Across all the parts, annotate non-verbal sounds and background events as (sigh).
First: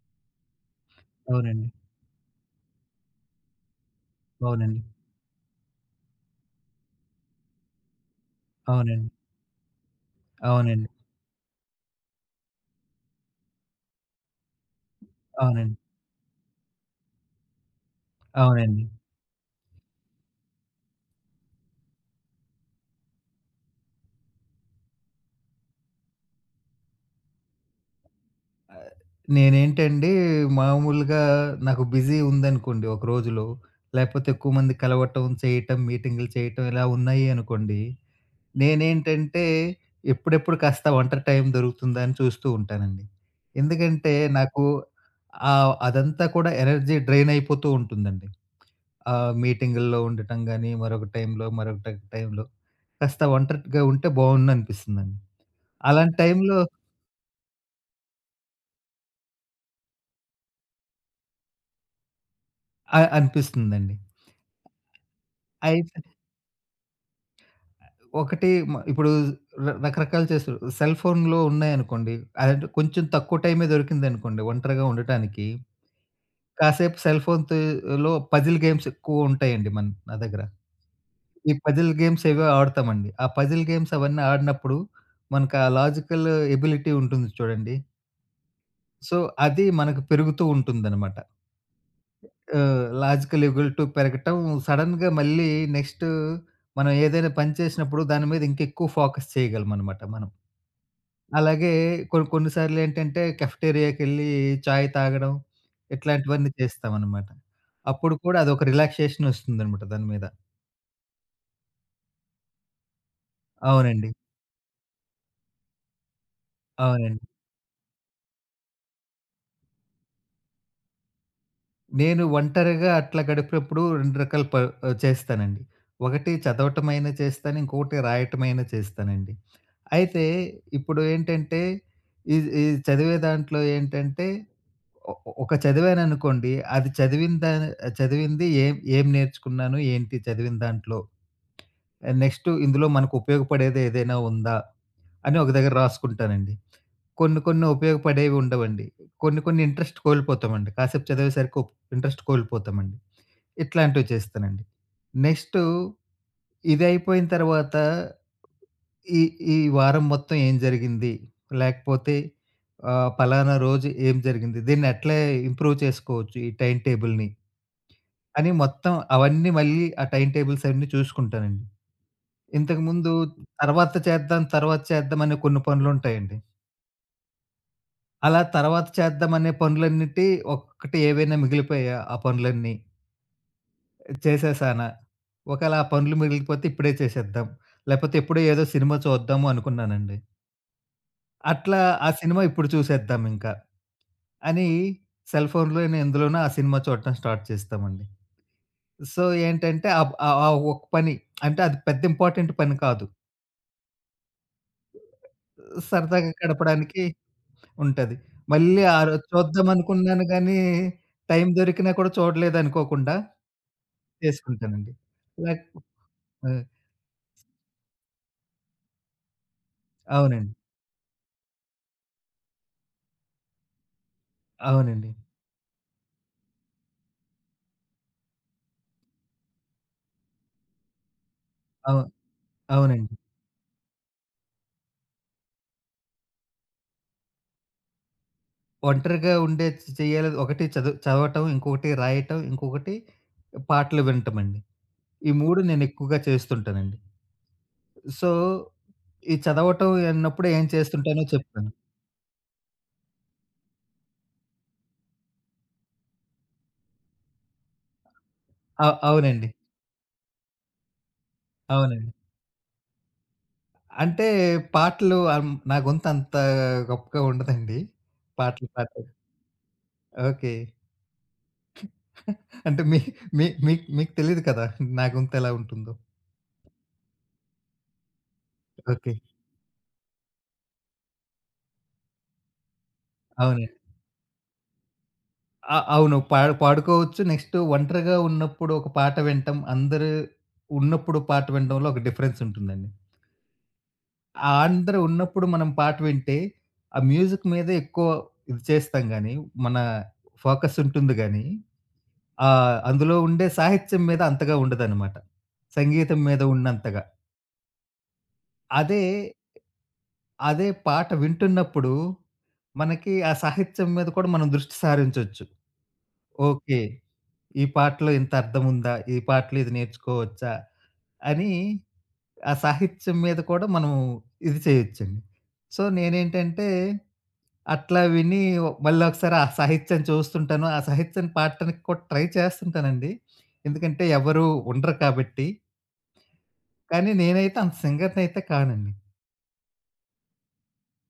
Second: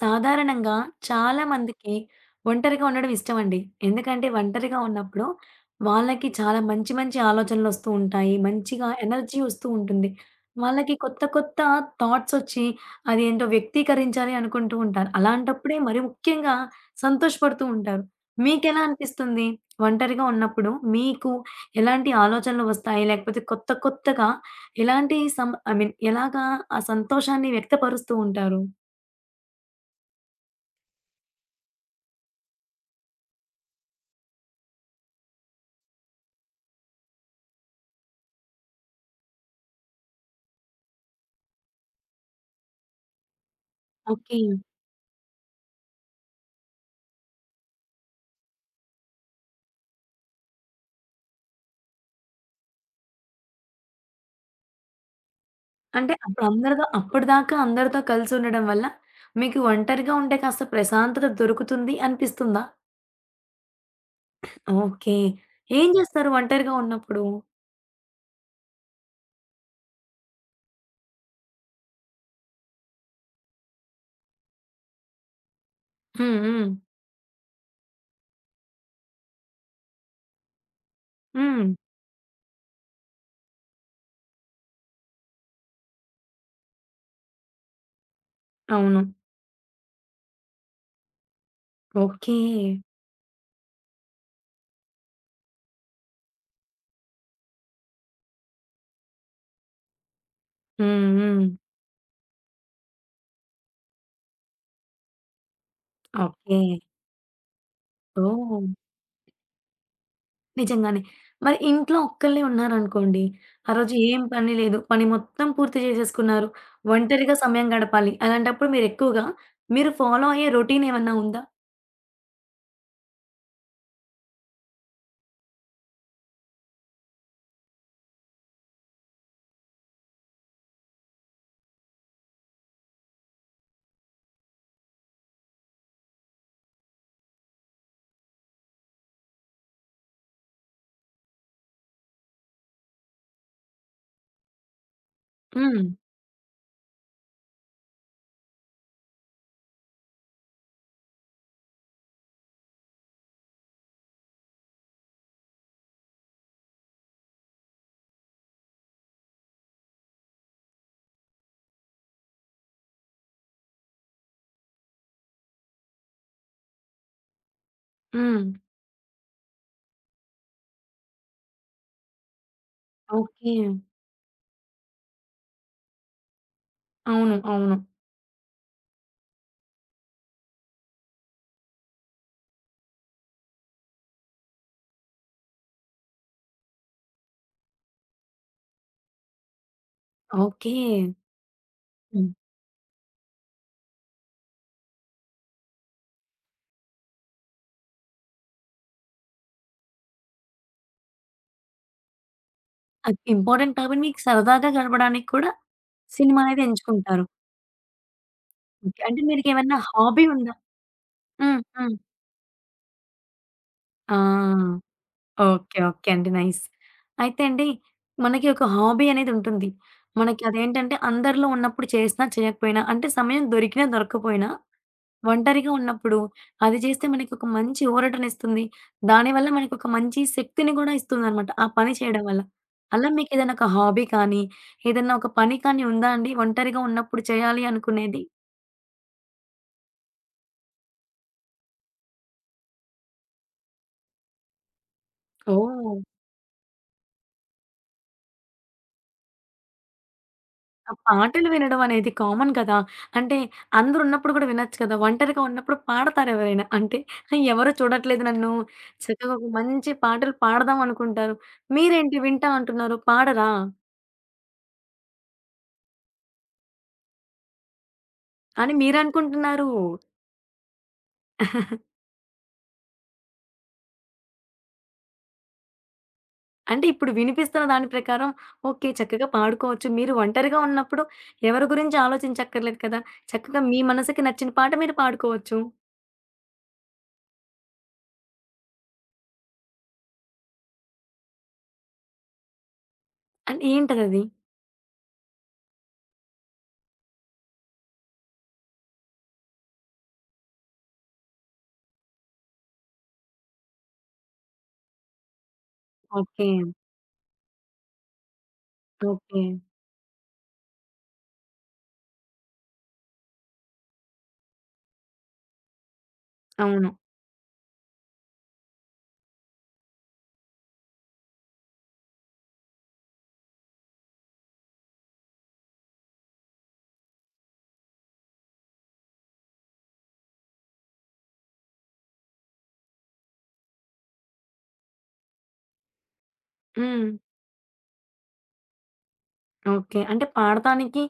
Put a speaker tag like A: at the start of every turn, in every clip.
A: సాధారణంగా చాలా
B: అవునండి.
A: మందికి ఒంటరిగా ఉండడం ఇష్టమండి. ఎందుకంటే ఒంటరిగా
B: అవునండి.
A: ఉన్నప్పుడు వాళ్ళకి చాలా మంచి మంచి ఆలోచనలొస్తూ ఉంటాయి. మంచిగా
B: అవునండి.
A: ఎనర్జీ వస్తూ ఉంటుంది.
B: అవునండి.
A: వాళ్ళకి కొత్త కొత్త థాట్సొచ్చి అదేంటో వ్యక్తీకరించాలి అనుకుంటూ ఉంటారు. అలాంటప్పుడే
B: అవునండి.
A: మరి ముఖ్యంగా సంతోషపడుతూ ఉంటారు. మీకెలా
B: అవునండి.
A: అనిపిస్తుంది? ఒంటరిగా ఉన్నప్పుడు మీకు ఎలాంటి ఆలోచనలు వస్తాయి? లేకపోతే కొత్త కొత్తగా ఎలాంటి ఐ మీన్ ఎలాగా ఆ సంతోషాన్ని వ్యక్తపరుస్తూ ఉంటారు?
B: ఆహ్, నేనేంటండి మామూలుగా నాకు బిజీ ఉందనుకోండి ఒక రోజులో, లేపోతే ఎక్కువ మంది కలవటం, చేయటం, మీటింగులు చేయటం ఇలా ఉన్నాయి అనుకోండి. నేనేంటంటే ఎప్పుడెప్పుడు కాస్త ఒంటరి టైం దొరుకుతుందా అని చూస్తూ ఉంటానండి. ఎందుకంటే
A: ఓకే.
B: నాకు అదంతా కూడా ఎనర్జీ డ్రైన్ అయిపోతూ ఉంటుందండి. మీటింగుల్లో ఉండటం గాని, మరొక టైంలో, మరొక టైంలో కాస్త ఒంటరిగా ఉంటే బావుండనిపిస్తుందండి.
A: అంటే
B: అలాంటి
A: అప్పుడు
B: టైంలో
A: అందరితో అప్పటిదాకా అందరితో కలిసుండడం వల్ల, మీకు ఒంటరిగా ఉంటే కాస్త ప్రశాంతత దొరుకుతుంది అనిపిస్తుందా?
B: అనిపిస్తుందండి.
A: ఓకే. ఏం
B: అయితే
A: చేస్తారు ఒంటరిగా ఉన్నప్పుడు?
B: ఒకటి ఇప్పుడు రకరకాలు చేస్తారు. సెల్ ఫోన్‌లో ఉన్నాయనుకోండి, అదంటే కొంచెం తక్కువ టైమే దొరికిందనుకోండి ఒంటరిగా ఉండటానికి,
A: హ్మ్. హ్మ్.
B: కాసేపు సెల్ ఫోన్‌తో లో పజిల్ గేమ్స్ ఎక్కువ ఉంటాయండి నా దగ్గర. ఈ
A: హ్మ్.
B: పజిల్ గేమ్స్ ఏవో ఆడతామండి. ఆ పజిల్ గేమ్స్ అవన్నీ ఆడినప్పుడు మనకు ఆ లాజికల్ ఎబిలిటీ ఉంటుంది చూడండి.
A: అవును.
B: సో, అది మనకు పెరుగుతూ ఉంటుందనమాట.
A: ఓకే.
B: లాజికల్ ఎబిలిటీ పెరగటం సడెన్‌గా మళ్ళీ నెక్స్ట్ మనం ఏదైనా పని చేసినప్పుడు దాని మీద ఇంకెక్కువ ఫోకస్ చేయగలమనమాట మనం.
A: హ్మ్. హ్మ్.
B: అలాగే కొన్ని కొన్ని సార్లేంటంటే కెఫెటేరియాకెళ్ళి చాయ్ తాగడం ఇట్లాంటివన్నీ
A: ఓకే.
B: చేస్తామనమాట. అప్పుడు కూడా అదొక
A: ఓహ్!
B: రిలాక్సేషన్ ఒస్తుందనమాట దాని మీద.
A: నిజంగానే. మరి ఇంట్లో ఒక్కళ్ళే ఉన్నారనుకోండి, ఆ రోజు
B: అవునండి.
A: ఏం పని లేదు. పని మొత్తం పూర్తి చేసేసుకున్నారు.
B: అవునండి.
A: ఒంటరిగా సమయం గడపాలి. అలాంటప్పుడు మీరెక్కువగా మీరు ఫాలో అయ్యే రొటీనేమన్నా ఉందా?
B: నేను ఒంటరిగా అట్లా గడిపినప్పుడు 2 రకాల చేస్తానండి. ఒకటి చదవటమైనా చేస్తాను. ఇంకొకటి రాయటమైనా చేస్తానండి. అయితే ఇప్పుడు ఏంటంటే, ఇది ఇది చదివే దాంట్లో ఏంటంటే, ఒ ఒక చదివాననుకోండి, అది చదివిన దా చదివింది ఏం ఏం నేర్చుకున్నాను, ఏంటి చదివిన దాంట్లో, నెక్స్ట్ ఇందులో మనకు ఉపయోగపడేది ఏదైనా ఉందా, అని ఒక దగ్గర
A: హ్మ్.
B: రాసుకుంటానండి. కొన్ని కొన్ని ఉపయోగపడేవి ఉండవండి. కొన్ని కొన్ని ఇంట్రెస్ట్ కోల్పోతామండి. కాసేపు చదివేసరికి ఇంట్రెస్ట్ కోల్పోతామండి. ఇట్లాంటివి చేస్తానండి. నెక్స్టు ఇదయిపోయిన తర్వాత ఈ ఈ వారం మొత్తం ఏం జరిగింది? లేకపోతే పలానా రోజు ఏం జరిగింది? దీన్ని ఎట్లా ఇంప్రూవ్ చేసుకోవచ్చు ఈ టైమ్ టేబుల్‌ని
A: హ్మ్.
B: అని మొత్తం అవన్నీ మళ్ళీ ఆ టైమ్ టేబుల్స్ అన్నీ చూసుకుంటానండి. ఇంతకుముందు
A: ఓకే.
B: తర్వాత చేద్దాం, తర్వాత చేద్దాం అనే కొన్ని పనులుంటాయండి.
A: అవును. అవును.
B: అలా తర్వాత చేద్దాం అనే పనులన్నిటి ఒక్కటి ఏవైనా మిగిలిపోయాయా ఆ పనులన్నీ? చేసేసానా? ఒకేళ ఆ పనులు మిగిలిపోతే ఇప్పుడే చేసేద్దాం. లేకపోతే ఎప్పుడో ఏదో సినిమా చూద్దాము అనుకున్నానండి.
A: ఓకే.
B: అట్లా ఆ
A: హ్మ్.
B: సినిమా ఇప్పుడు చూసేద్దాం ఇంకా. అని సెల్ ఫోన్‌లోనే ఎందులోనో ఆ సినిమా చూడటం స్టార్ట్ చేస్తామండి. సో, ఏంటంటే ఆబ్ ఆ ఆ ఒక పని అంటే అది పెద్ద ఇంపార్టెంట్ పని కాదు.
A: అది ఇంపార్టెంట్ కాబట్టి మీకు సరదాగా గడపడానికి కూడా
B: సరదాగా
A: సినిమా అనేది
B: గడపడానికి
A: ఎంచుకుంటారు.
B: ఉంటది. మళ్ళీ ఆ
A: ఓకే. అంటే
B: రోజు చూద్దాం
A: మీకేమన్నా హాబీ
B: అనుకున్నాను
A: ఉందా?
B: గానీ, టైం
A: హ్మ్.
B: దొరికినా
A: హ్మ్.
B: కూడా చూడలేదనుకోకుండా
A: ఆ!
B: చేసుకుంటానండి. Like
A: okay. ఓకే అండి.
B: ఆ!
A: నైస్. అయితే అండి మనకి ఒక హాబీ అనేది ఉంటుంది. మనకి
B: అవునండి.
A: అదేంటంటే అందరిలో ఉన్నప్పుడు చేసినా చేయకపోయినా అంటే సమయం దొరికినా దొరక్కపోయినా
B: అవునండి.
A: ఒంటరిగా ఉన్నప్పుడు అది చేస్తే మనకొక మంచి ఊరటనిస్తుంది. దానివల్ల మనకొక మంచి శక్తిని గూడా ఇస్తుందనమాట. ఆ పని
B: అవు
A: చేయడం వల్ల. అలా
B: అవునండి.
A: మీకేదైనా ఒక హాబీ కానీ, ఏదన్నా ఒక పని కానీ ఉందా అండి? ఒంటరిగా ఉన్నప్పుడు చేయాలి అనుకునేది?
B: ఒంటరిగా ఉండే చెయ్యాలి ఒకటి చదవటం, ఇంకొకటి రాయటం, ఇంకొకటి పాటలు వినటమండి. ఈ 3
A: ఓహ్!
B: నేనెక్కువగా చేస్తుంటానండి. సో, ఈ చదవటం అన్నప్పుడు ఏం
A: ఆ
B: చేస్తుంటానో
A: పాటలు
B: చెప్తాను.
A: వినడం అనేది కామన్ కదా! అంటే అందరూ ఉన్నప్పుడు కూడా వినొచ్చు కదా! ఒంటరిగా ఉన్నప్పుడు పాడతారు ఎవరైనా. అంటే ఎవరు చూడట్లేదు నన్ను. చక్కగా ఒక
B: అవునండి.
A: మంచి పాటలు పాడదాం అనుకుంటారు.
B: అవునండి.
A: మీరేంటి వింటా అంటున్నారు, పాడరా?
B: అంటే పాటలు నా గొంతంత గొప్పగా ఉండదండి. పాటలు
A: అని
B: పాడడం.
A: మీరనుకుంటున్నారు.
B: ఓకే. అంటే మీ మీ మీకు మీకు తెలీదు కదా! నా గొంతెలా ఉంటుందో.
A: అంటే ఇప్పుడు వినిపిస్తున్న దాని ప్రకారం ఓకే.
B: ఓకే.
A: చక్కగా పాడుకోవచ్చు. మీరు ఒంటరిగా ఉన్నప్పుడు ఎవరి గురించి ఆలోచించక్కర్లేదు కదా! చక్కగా
B: అవునండి.
A: మీ మనసుకి నచ్చిన పాట మీరు పాడుకోవచ్చు.
B: ఆ! అవును. పాడుకోవచ్చు. నెక్స్ట్ ఒంటరిగా ఉన్నప్పుడు ఒక పాట వినటం, అందరూ ఉన్నప్పుడు పాట వినడంలో ఒక డిఫరెన్స్ ఉంటుందండి.
A: అంటే ఏంటదది?
B: అందరూ ఉన్నప్పుడు మనం పాట వింటే, ఆ మ్యూజిక్ మీదే ఎక్కువ ఇది చేస్తాం గానీ, మన ఫోకస్ ఉంటుంది గానీ, అందులో ఉండే సాహిత్యం మీద అంతగా ఉండదనమాట. సంగీతం మీద
A: ఓకే.
B: ఉన్నంతగా. అదే
A: ఓకే.
B: అదే పాట వింటున్నప్పుడు, మనకి ఆ సాహిత్యం మీద కూడా మనం దృష్టి సారించొచ్చు. ఓకే.
A: అవును.
B: ఈ పాటలో ఇంత అర్థం ఉందా? ఈ పాటలో ఇది నేర్చుకోవచ్చా? అని ఆ సాహిత్యం మీద కూడా మనం ఇది చేయొచ్చండి. సో, నేనేంటంటే అట్లా విని మళ్ళొకసారి ఆ సాహిత్యం చూస్తుంటాను. ఆ సాహిత్యాన్ని పాడటానికి కూడా ట్రై చేస్తుంటానండి. ఎందుకంటే ఎవరు ఉండరు కాబట్టి.
A: హ్మ్.
B: కానీ నేనైతే అంత సింగర్‌నయితే కానండి.
A: ఓకే. అంటే పాడటానికి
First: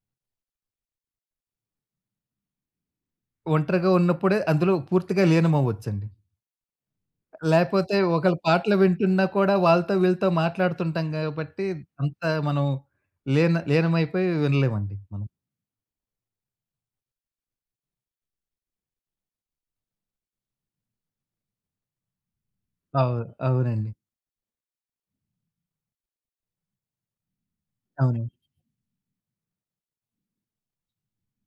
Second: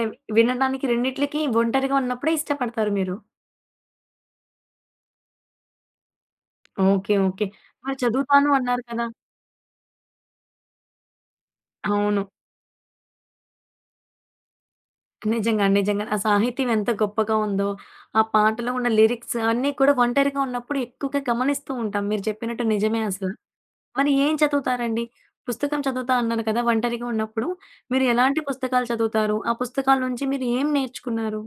A: ఆహ్, వినడానికి రెండిట్లకి ఒంటరిగా ఉన్నప్పుడే ఇష్టపడతారు మీరు.
B: ఒంటరిగా ఉన్నప్పుడే అందులో పూర్తిగా లీనమవ్వొచ్చండి.
A: ఓకే. ఓకే. మరి
B: లేపోతే ఒకళ్ళ
A: చదువుతాను
B: పాటలు
A: అన్నారు కదా!
B: వింటున్నా కూడా వాళ్ళతో వీళ్ళతో మాట్లాడుతుంటాం గాబట్టి అంత
A: అవును.
B: మనం లీనమైపోయి వినలేమండి మనం.
A: నిజంగా. నిజంగా. ఆ సాహిత్యం ఎంత గొప్పగా ఉందో, ఆ పాటలో ఉన్న లిరిక్స్ అన్నీ కూడా ఒంటరిగా ఉన్నప్పుడు ఎక్కువగా గమనిస్తూ ఉంటాం. మీరు చెప్పినట్టు నిజమే
B: అవు
A: అసల.
B: అవునండి.
A: మరి ఏం చదువుతారండి? పుస్తకం చదువుతా అన్నారు కదా! ఒంటరిగా ఉన్నప్పుడు మీరు
B: అవును.
A: ఎలాంటి పుస్తకాలు చదువుతారు? ఆ పుస్తకాల నుంచి మీరు ఏం నేర్చుకున్నారు?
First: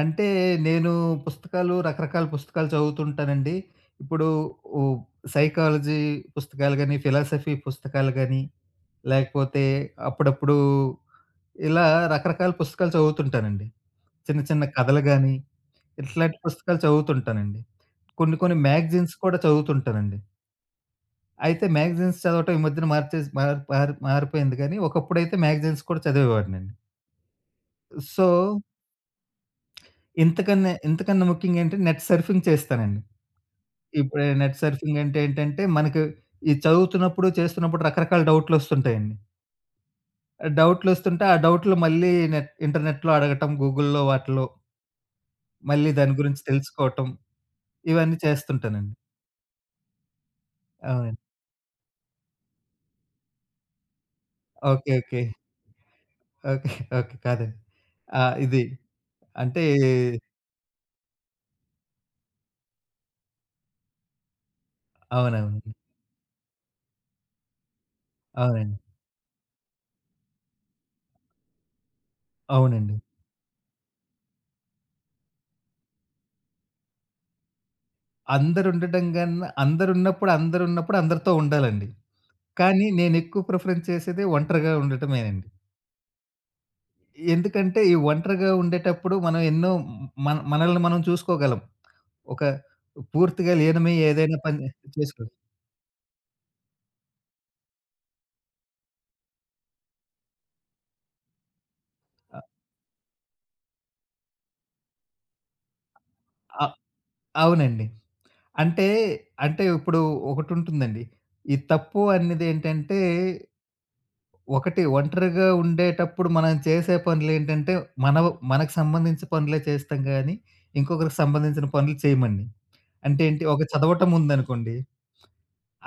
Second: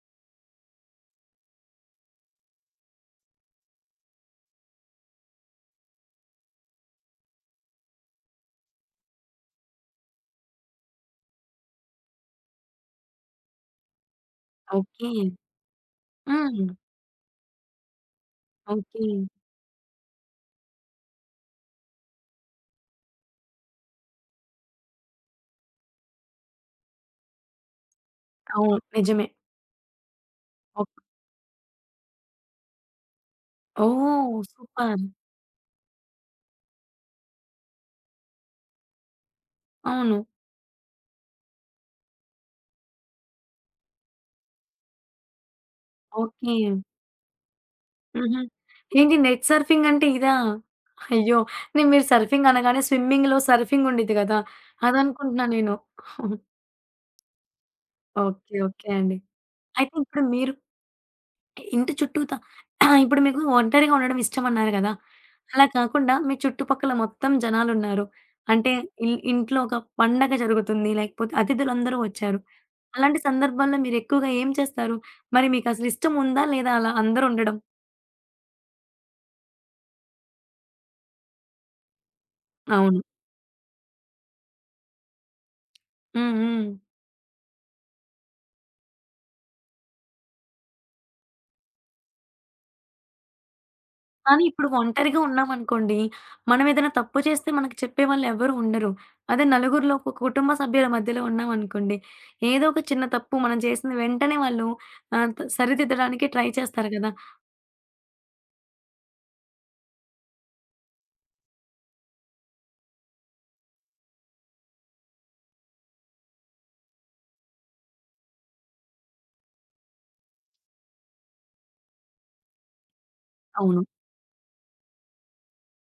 B: అంటే నేను రకరకాల పుస్తకాలు చదువుతుంటానండి. ఇప్పుడు ఓ సైకాలజీ పుస్తకాలు గాని, ఫిలాసఫీ పుస్తకాలు గాని, లేకపోతే అప్పుడప్పుడు ఇలా రకరకాల పుస్తకాలు చదువుతుంటానండి. చిన్న చిన్న కథలు
A: ఓకే.
B: గాని, ఇట్లాంటి
A: హ్మ్.
B: పుస్తకాలు చదువుతుంటానండి. కొన్ని కొన్ని
A: ఓకే.
B: మ్యాగజైన్స్ కూడా చదువుతుంటానండి. అయితే మ్యాగజైన్స్ చదవటం ఈ మధ్యన మార్చేసి మార్ మార్ మారిపోయింది కానీ, ఒకప్పుడైతే మ్యాగజైన్స్ కూడా చదివేవాడినండి. సో,
A: అవును. నిజమే.
B: ఇంతకన్నా ఇంతకన్నా ముఖ్యంగా ఏంటంటే నెట్ సర్ఫింగ్ చేస్తానండి. ఇప్పుడు
A: ఓహ్!
B: Net surfing
A: super.
B: అంటే ఏంటంటే, మనకి ఈ చదువుతున్నప్పుడు, చేస్తున్నప్పుడు రకరకాల డౌట్‌లొస్తుంటాయండి.
A: అవును.
B: డౌట్‌లొస్తుంటే, ఆ డౌట్‌లు మళ్ళీ ఇంటర్నెట్‌లో అడగటం, గూగుల్‌లో వాటిలో, మళ్ళీ దాని గురించి
A: ఓకే.
B: తెలుసుకోవటం, ఇవన్నీ
A: హుహు.
B: చేస్తుంటానండి.
A: ఏంటి నెట్ సర్ఫింగ్ అంటే ఇదా?
B: అవునండి.
A: అయ్యో! నేను మీరు సర్ఫింగ్ అనగానే స్విమ్మింగ్‌లో సర్ఫింగ్ ఉండిద్ది గదా!
B: ఓకే. ఓకే.
A: అదనుకుంటున్నా నేను.
B: ఓకే. ఓకే. కాదండి. ఆ!
A: ఓకే.
B: ఇది
A: ఓకే అండి.
B: అంటే
A: అయితే ఇప్పుడు మీరు ఇంటి చుట్టూతా (clears throat) ఇప్పుడు మీకు ఒంటరిగా ఉండడం ఇష్టమన్నారు గదా! అలా
B: అవునవునండి.
A: కాకుండా మీ చుట్టుపక్కల మొత్తం జనాలున్నారు. అంటే
B: అవునండి.
A: ఇంట్లో ఒక పండగ జరుగుతుంది. లేకపోతే అతిథులందరూ వచ్చారు.
B: అవునండి.
A: అలాంటి సందర్భాల్లో మీరెక్కువగా ఏం చేస్తారు? మరి మీకసలు ఇష్టముందా లేదా అలా అందరూ ఉండడం?
B: అందరుండటం కన్నా అందరున్నప్పుడు, అందరున్నప్పుడు అందరితో ఉండాలండి. కానీ
A: అవును.
B: నేనెక్కువ ప్రిఫరెన్స్ చేసేది ఒంటరిగా ఉండటమేనండి.
A: హ్మ్. హ్మ్.
B: ఎందుకంటే, ఈ ఒంటరిగా ఉండేటప్పుడు మనం ఎన్నో మనల్ని మనం చూసుకోగలం. ఒక పూర్తిగా లీనమై ఏదైనా
A: కానీ ఇప్పుడు
B: పని
A: ఒంటరిగా
B: చేసుకో
A: ఉన్నామనుకోండి, మనమేదైనా తప్పు చేస్తే మనకు చెప్పేవాళ్ళు ఎవరు ఉండరు. అదే నలుగురిలో ఒక కుటుంబ సభ్యుల మధ్యలో ఉన్నామనుకోండి,
B: అ
A: ఏదో ఒక చిన్న తప్పు మనం చేసింది వెంటనే వాళ్ళు ఆహ్, త సరిదిద్దడానికి ట్రై
B: అ
A: చేస్తారు కదా!
B: అవునండి. అంటే, అంటే ఇప్పుడు ఒకటుంటుందండి. ఈ తప్పు అన్నదేంటంటే, ఒకటి ఒంటరిగా ఉండేటప్పుడు మనం చేసే పనులేంటంటే, మనకు సంబంధించిన పనులే చేస్తాం గానీ, ఇంకొకరికి సంబంధించిన పనులు చేయమండి. అంటే ఏంటి, ఒక
A: అవును.
B: చదవటం ఉందనుకోండి,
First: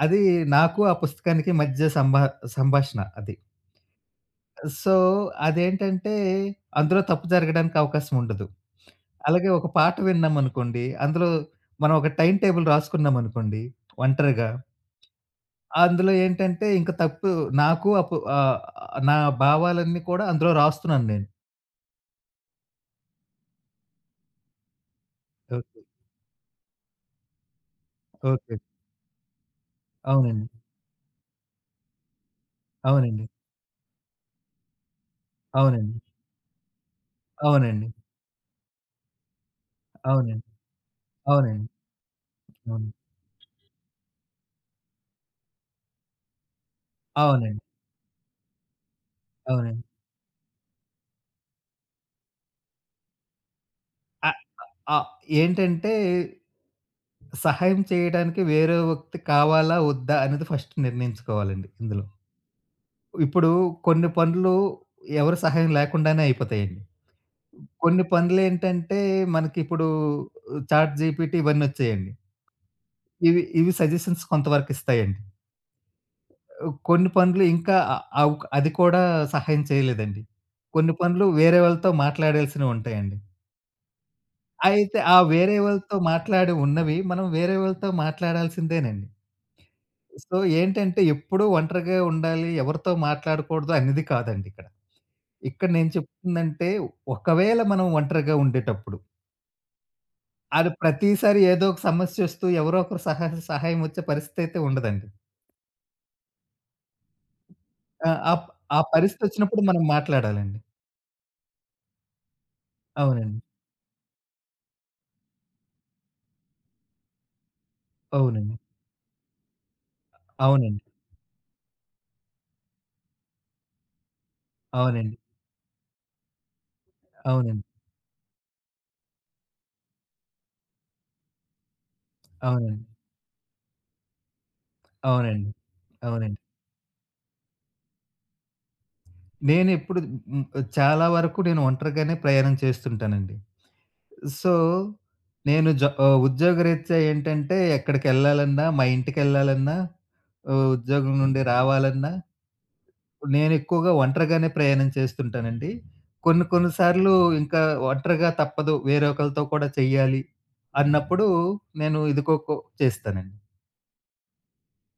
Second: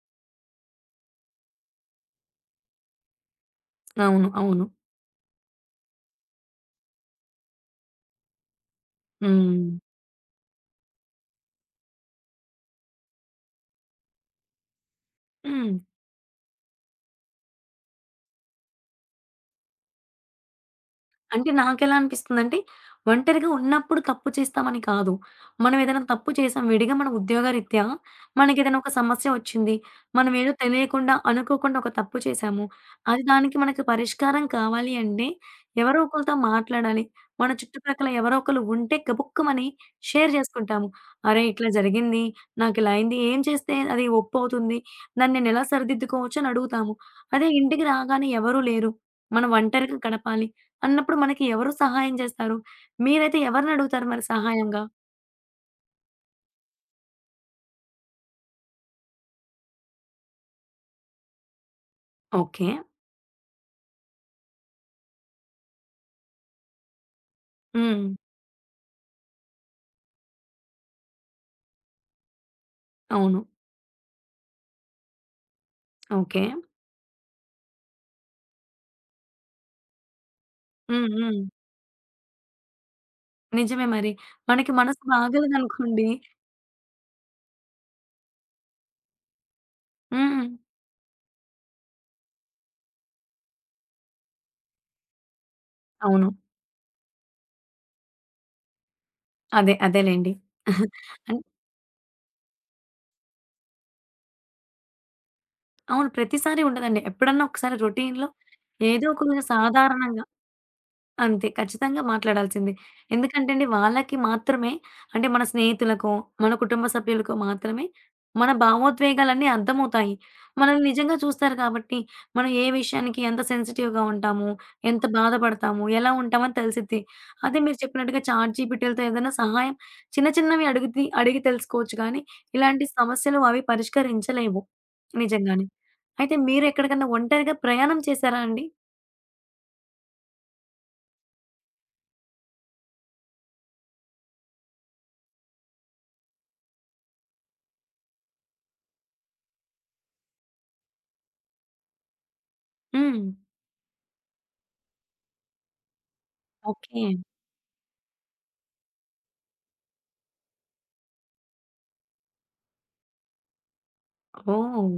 B: అది నాకు, ఆ పుస్తకానికి మధ్య సంభాషణ అది.
A: అవును. అవును.
B: సో, అదేంటంటే, అందులో తప్పు జరగడానికి అవకాశం ఉండదు. అలాగే
A: హ్మ్.
B: ఒక పాట విన్నామనుకోండి, అందులో మనం ఒక టైమ్ టేబుల్ రాసుకున్నామనుకోండి ఒంటరిగా,
A: హ్మ్.
B: అందులో ఏంటంటే ఇంక తప్పు నాకు అప్పు ఆహ్, నా భావాలన్నీ కూడా అందులో రాస్తున్నాను నేను.
A: అంటే నాకెలా అనిపిస్తుందంటే, ఒంటరిగా ఉన్నప్పుడు తప్పు చేస్తామని కాదు. మనం
B: ఓకే.
A: ఏదైనా తప్పు చేసాం విడిగా మన ఉద్యోగరీత్యా
B: ఓకే.
A: మనకేదైనా ఒక సమస్య వచ్చింది. మనం ఏదో
B: అవునండి.
A: తెలియకుండా, అనుకోకుండా ఒక తప్పు చేశాము. అది
B: అవునండి.
A: దానికి మనకి పరిష్కారం కావాలి అంటే, ఎవరో
B: అవునండి.
A: ఒకళ్ళతో మాట్లాడాలి. మన
B: అవునండి.
A: చుట్టుప్రక్కల ఎవరో ఒకళ్ళు ఉంటే గబుక్కుమని షేర్
B: అవునండి.
A: చేసుకుంటాము.
B: అవునండి.
A: "అరే!
B: అవునండి.
A: ఇట్లా జరిగింది. నాకిలా
B: అవును.
A: అయింది. ఏం చేస్తే అది ఒప్పవుతుంది? దాన్ని నేనెలా సరిదిద్దుకోవచ్చు?" అని అడుగుతాము. అదే
B: అవునండి.
A: ఇంటికి రాగానే ఎవరూ లేరు. మనం
B: అవునండి.
A: ఒంటరిగా గడపాలి. అన్నప్పుడు మనకి ఎవరు సహాయం చేస్తారు? మీరైతే ఎవరిని అడుగుతారు మరి సహాయంగా?
B: ఆ! ఏంటంటే, సహాయం చేయడానికి వేరే వ్యక్తి కావాలా? వద్దా? అనేది ఫస్ట్ నిర్ణయించుకోవాలండి ఇందులో.
A: ఓకే.
B: ఇప్పుడు కొన్ని పనులు ఎవరి సహాయం లేకుండానే అయిపోతాయండి.
A: హ్మ్.
B: కొన్ని పనులేంటంటే, మనకిప్పుడు చాట్ జీపీటీ ఇవన్నొచ్చాయండి.
A: అవును.
B: ఇవి ఇవి సజెషన్స్ కొంతవరకు ఇస్తాయండి.
A: ఓకే.
B: కొన్ని పనులు ఇంకా అ అవ్ అది కూడా సహాయం చేయలేదండి. కొన్ని
A: హ్మ్.
B: పనులు
A: హ్మ్.
B: వేరే వాళ్ళతో మాట్లాడాల్సినవి ఉంటాయండి.
A: నిజమే మరి. మనకి
B: అయితే,
A: మనసు
B: ఆ వేరే వాళ్ళతో
A: బాగలేదనుకోండి
B: మాట్లాడి ఉన్నవి, మనం వేరే వాళ్ళతో మాట్లాడాల్సిందేనండి. సో,
A: హ్మ్.
B: ఏంటంటే ఎప్పుడూ ఒంటరిగా ఉండాలి, ఎవరితో మాట్లాడకూడదు అనేది కాదండి ఇక్కడ. ఇక్కడ నేను
A: అవును.
B: చెప్తుందంటే, ఒకవేళ మనం ఒంటరిగా ఉండేటప్పుడు,
A: అదే. అదేలెండి.
B: అది ప్రతిసారి
A: అన్
B: ఏదో ఒక సమస్యొస్తూ ఎవరో ఒకరు సహాయం వచ్చే పరిస్థితయితే ఉండదండి.
A: అవును. ప్రతిసారి ఉండదండి. ఎప్పుడన్నా ఒకసారి
B: ఆ!
A: రొటీన్‌లో
B: అప్ ఆ
A: ఏదో ఒక రోజు
B: పరిస్థితొచ్చినప్పుడు మనం
A: సాధారణంగా
B: మాట్లాడాలండి.
A: అంతే. ఖచ్చితంగా మాట్లాడాల్సిందే.
B: అవునండి.
A: ఎందుకంటే అండి, వాళ్ళకి మాత్రమే అంటే మన స్నేహితులకో, మన కుటుంబ సభ్యులకో మాత్రమే మన
B: అవునండి.
A: భావోద్వేగాలన్నీ అర్థమవుతాయి. మనల్ని
B: అవునండి.
A: నిజంగా చూస్తారు కాబట్టి, మనం ఏ విషయానికి ఎంత సెన్సిటివ్‌గా ఉంటాము, ఎంత
B: అవునండి.
A: బాధపడతాము, ఎలా ఉంటామని తెలిసిద్ది. అదే
B: అవునండి.
A: మీరు చెప్పినట్టుగా చాట్‌జీపీటీలతో ఏదైనా సహాయం చిన్న చిన్నవి అడిగి తెలుసుకోవచ్చు కానీ,
B: అవునండి.
A: ఇలాంటి సమస్యలు అవి పరిష్కరించలేవు.
B: అవునండి.
A: నిజంగానే. అయితే
B: అవునండి.
A: మీరెక్కడికన్నా ఒంటరిగా ప్రయాణం చేశారా అండి?
B: నేనెప్పుడు హ్మ్, చాలా వరకు నేను ఒంటరిగానే ప్రయాణం చేస్తుంటానండి. సో, నేను ఉద్యోగరీత్యా ఏంటంటే ఎక్కడికెళ్ళాలన్నా, మా ఇంటికెళ్ళాలన్నా, ఉద్యోగం నుండి రావాలన్నా
A: హ్మ్.
B: నేనెక్కువగా ఒంటరిగానే ప్రయాణం చేస్తుంటానండి. కొన్ని కొన్ని
A: ఓకే.
B: సార్లు ఇంకా ఒంటరిగా తప్పదు, వేరే ఒకళ్ళతో కూడా చెయ్యాలి అన్నప్పుడు నేను ఇదిగోకో చేస్తానండి.
A: ఓహ్!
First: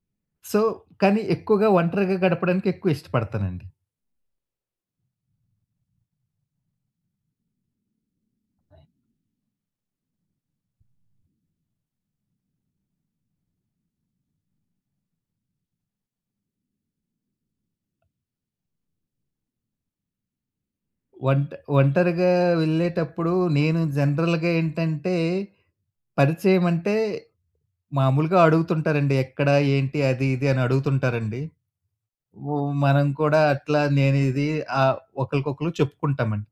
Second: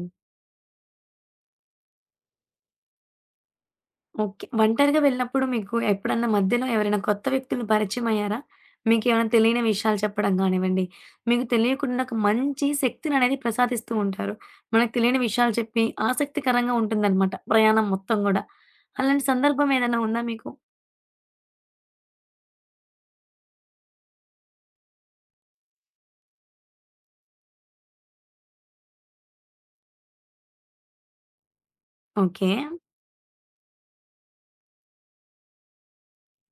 B: సో, కానీ ఎక్కువగా ఒంటరిగా గడపడానికి ఎక్కువ ఇష్టపడతానండి.
A: ఓకే. ఒంటరిగా వెళ్ళినప్పుడు మీకు ఎప్పుడన్నా మధ్యలో ఎవరైనా కొత్త వ్యక్తులు పరిచయమయ్యారా? మీకేమైనా తెలియని విషయాలు చెప్పడం గానివ్వండి, మీకు తెలియకుండా ఒక మంచి శక్తిననేది ప్రసాదిస్తూ ఉంటారు. మనకు తెలియని విషయాలు చెప్పి ఆసక్తికరంగా ఉంటుందనమాట ప్రయాణం మొత్తం గూడా. అలాంటి సందర్భం ఏదైనా ఉందా మీకు?
B: ఒంట ఒంటరిగా వెళ్ళేటప్పుడు నేను జనరల్‌గా ఏంటంటే పరిచయమంటే మామూలుగా అడుగుతుంటారండి. ఎక్కడ, ఏంటి, అది, ఇది అని అడుగుతుంటారండి.
A: ఓకే.
B: ఓ మనం కూడా అట్లా ఆహ్, ఒకళ్ళకొకళ్ళు చెప్పుకుంటామండి.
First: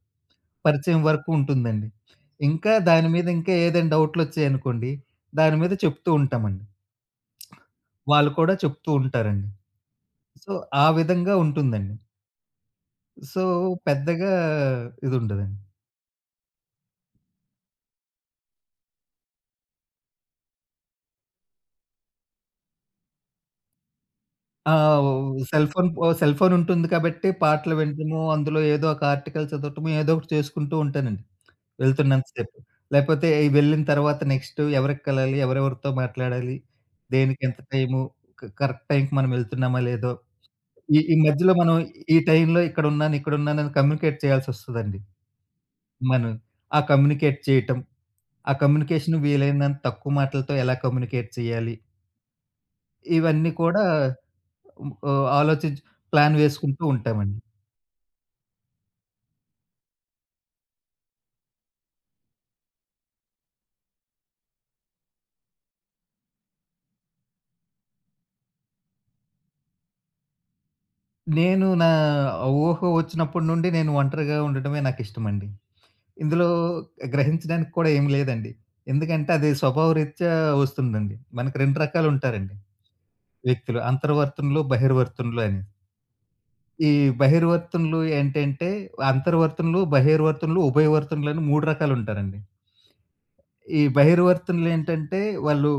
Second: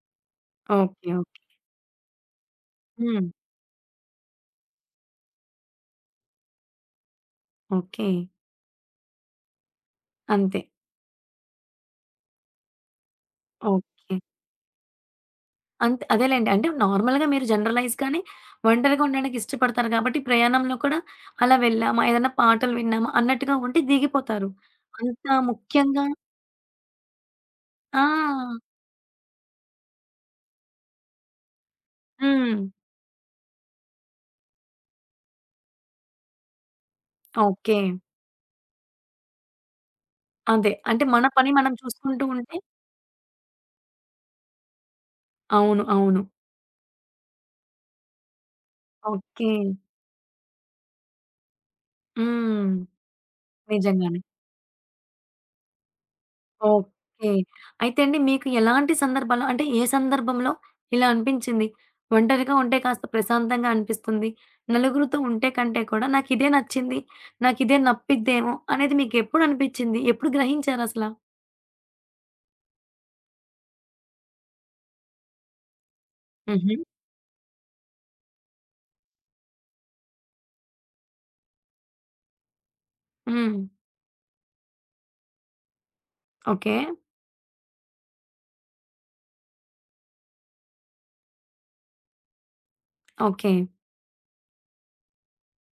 B: పరిచయం
A: ఓకే. ఓకే.
B: వరకు ఉంటుందండి. ఇంకా దాని మీద
A: హ్మ్.
B: ఇంకా ఏదైనా డౌట్‌లొచ్చాయనుకోండి, దాని మీద చెప్తూ ఉంటామండి.
A: ఓకే.
B: వాళ్ళు కూడా చెప్తూ ఉంటారండి. సో,
A: అంతే.
B: ఆ విధంగా ఉంటుందండి. So,
A: okay.
B: పెద్దగా ఇదుండదండి.
A: అదేలెండి. అంటే నార్మల్‌గా మీరు జనరలైజ్‌గానే ఒంటరిగా ఉండడానికి ఇష్టపడతారు కాబట్టి, ప్రయాణంలో కూడా అలా వెళ్ళామా, ఏదైనా పాటలు విన్నామా అన్నట్టుగా ఉంటే దిగిపోతారు.
B: ఆ!
A: అంత ముఖ్యంగా
B: సెల్ ఫోన్ ఉంటుంది కాబట్టి పాటలు
A: ఆ!
B: వినటము, అందులో ఏదో ఒక ఆర్టికల్ చదవటము, ఏదో ఒకటి చేసుకుంటూ ఉంటానండి. వెళ్తున్నంత
A: హ్మ్.
B: సేపు. లేకపోతే ఈ వెళ్ళిన తర్వాత నెక్స్ట్ ఎవరికి కలాలి? ఎవరెవరితో మాట్లాడాలి? దేనికి ఎంత
A: ఓకే.
B: టైము? కరెక్ట్ టైంకి మనం వెళ్తున్నామా? లేదో?
A: అదే.
B: ఈ
A: అంటే
B: ఈ
A: మన పని
B: మధ్యలో
A: మనం
B: మనం ఈ
A: చూసుకుంటూ ఉంటే
B: టైంలో ఇక్కడున్నాను, ఇక్కడున్నానని కమ్యూనికేట్ చేయాల్సొస్తదండి.
A: అవును. అవును.
B: మనం ఆ కమ్యూనికేట్ చేయటం, ఆ కమ్యూనికేషన్
A: ఓకే.
B: వీలైనంత తక్కువ మాటలతో ఎలా కమ్యూనికేట్ చేయాలి?
A: హ్మ్.
B: ఇవన్నీ కూడా
A: నిజంగానే.
B: ఆలోచించి ప్లాన్ వేసుకుంటూ
A: ఓకే.
B: ఉంటామండి.
A: అయితే అండి మీకు ఎలాంటి సందర్భాల్లో అంటే ఏ సందర్భంలో ఇలా అనిపించింది? ఒంటరిగా ఉంటే కాస్త ప్రశాంతంగా అనిపిస్తుంది. నలుగురితో ఉంటే కంటే కూడా నాకిదే నచ్చింది. నాకిదే నప్పిద్దేమో అనేది మీకెప్పుడు అనిపిచ్చింది? ఎప్పుడు గ్రహించారసల?
B: నేను నా ఊహ వచ్చినప్పటి నుండి నేను ఒంటరిగా ఉండటమే నాకిష్టమండి. ఇందులో
A: హుహు.
B: గ్రహించడానికి కూడా ఏమి లేదండి. ఎందుకంటే అది స్వభావరీత్యా వస్తుందండి. మనకు 2 రకాలుంటారండి
A: హ్మ్.
B: వ్యక్తులు. అంతర్వర్తనులు, బహిర్వర్తనులు అని.
A: ఓకే.
B: ఈ బహిర్వర్తనులు ఏంటంటే, అంతర్వర్తనులు, బహిర్వర్తనులు, ఉభయవర్తనులు అని 3 రకాలుంటారండి.
A: ఓకే.
B: ఈ బహిర్వర్తనులేంటంటే వాళ్ళు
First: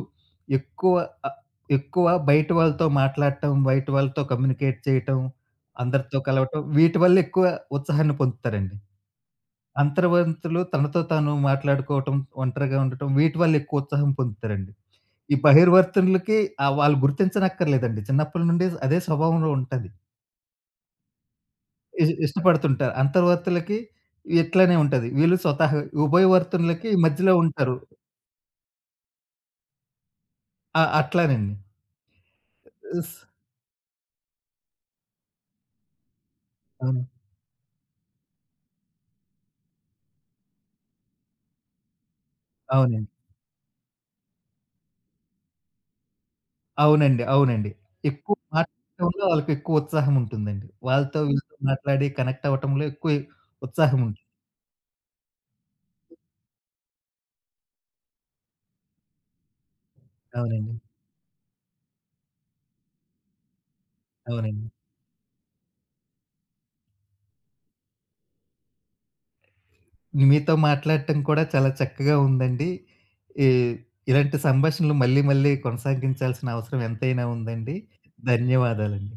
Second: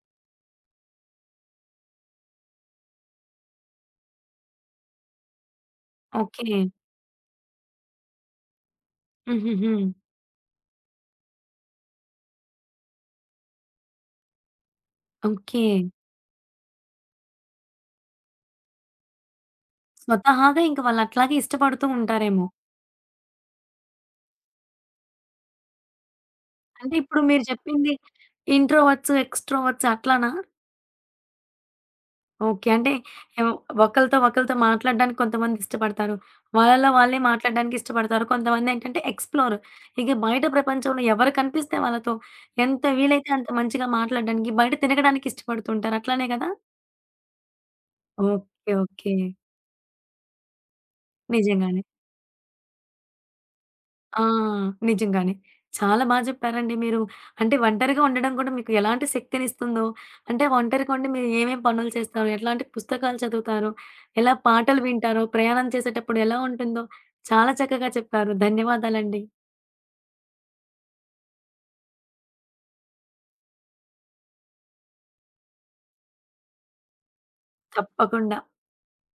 B: ఎక్కువ ఆహ్, ఎక్కువ బయట వాళ్ళతో మాట్లాడటం, బయట వాళ్ళతో కమ్యూనికేట్ చేయటం, అందరితో
A: ఓకే.
B: కలవటం వీటి వల్ల ఎక్కువ ఉత్సాహాన్ని పొందుతారండి.
A: హుహుహు.
B: అంతర్వర్తులు తనతో తాను మాట్లాడుకోవటం, ఒంటరిగా ఉండటం వీటి వల్ల ఎక్కువ ఉత్సాహం పొందుతారండి. ఈ
A: ఓకే.
B: బహిర్వర్తనులకి వాళ్ళు గుర్తించనక్కర్లేదండి. చిన్నప్పటి నుండి అదే స్వభావంలో ఉంటది.
A: స్వతహాగా ఇంక వాళ్ళట్లాగే ఇష్టపడుతూ ఉంటారేమో!
B: ఇష్టపడుతుంటారు. అంతర్వర్తులకి ఇట్లనే ఉంటది. వీళ్ళు స్వతహా ఉభయవర్తనులకి
A: అంటే ఇప్పుడు
B: మధ్యలో
A: మీరు
B: ఉంటారు.
A: చెప్పింది ఇంట్రోవర్ట్స్, ఎక్స్‌ట్రోవర్ట్స్ అట్లానా?
B: ఆ! అట్లానండి.
A: ఓకే. అంటే
B: స్
A: ఏవ్ ఒకళ్ళతో ఒకళ్ళతో మాట్లాడడానికి కొంతమంది ఇష్టపడతారు. వాళ్ళలో
B: అవును.
A: వాళ్ళే మాట్లాడడానికి ఇష్టపడతారు. కొంతమందేంటంటే ఎక్స్‌ప్లోర్. ఇక బయట ప్రపంచంలో ఎవరు కనిపిస్తే వాళ్ళతో ఎంత
B: అవునండి.
A: వీలైతే అంత మంచిగా మాట్లాడడానికి, బయట తిరగడానికి ఇష్టపడుతుంటారు. అట్లానే గదా?
B: అవునండి. అవునండి. ఎక్కువ
A: ఓకే. ఓకే.
B: మాట్లాడటంలో వాళ్ళకెక్కువ ఉత్సాహం ఉంటుందండి. వాళ్ళతో వీళ్ళతో
A: నిజంగానే.
B: మాట్లాడి కనెక్ట్ అవ్వటంలో ఎక్కువ ఉత్సాహం ఉంటుంది.
A: ఆ! నిజంగానే. చాలా చెప్పారండి మీరు. అంటే ఒంటరిగా ఉండడం కూడా మీకు ఎలాంటి శక్తినిస్తుందో, అంటే
B: అవునండి.
A: ఒంటరిగా ఉండి మీరు ఏమేమి పనులు చేస్తారు? ఎట్లాంటి పుస్తకాలు చదువుతారు? ఎలా
B: అవునండి.
A: పాటలు వింటారో? ప్రయాణం చేసేటప్పుడు ఎలా ఉంటుందో? చాలా చక్కగా చెప్పారు. ధన్యవాదాలండి.
B: మీతో మాట్లాడటం కూడా చాలా చక్కగా ఉందండి. ఈ ఇలాంటి సంభాషణలు మళ్ళీ మళ్ళీ కొనసాగించాల్సిన అవసరం ఎంతైనా ఉందండి.
A: తప్పకుండా.
B: ధన్యవాదాలండి.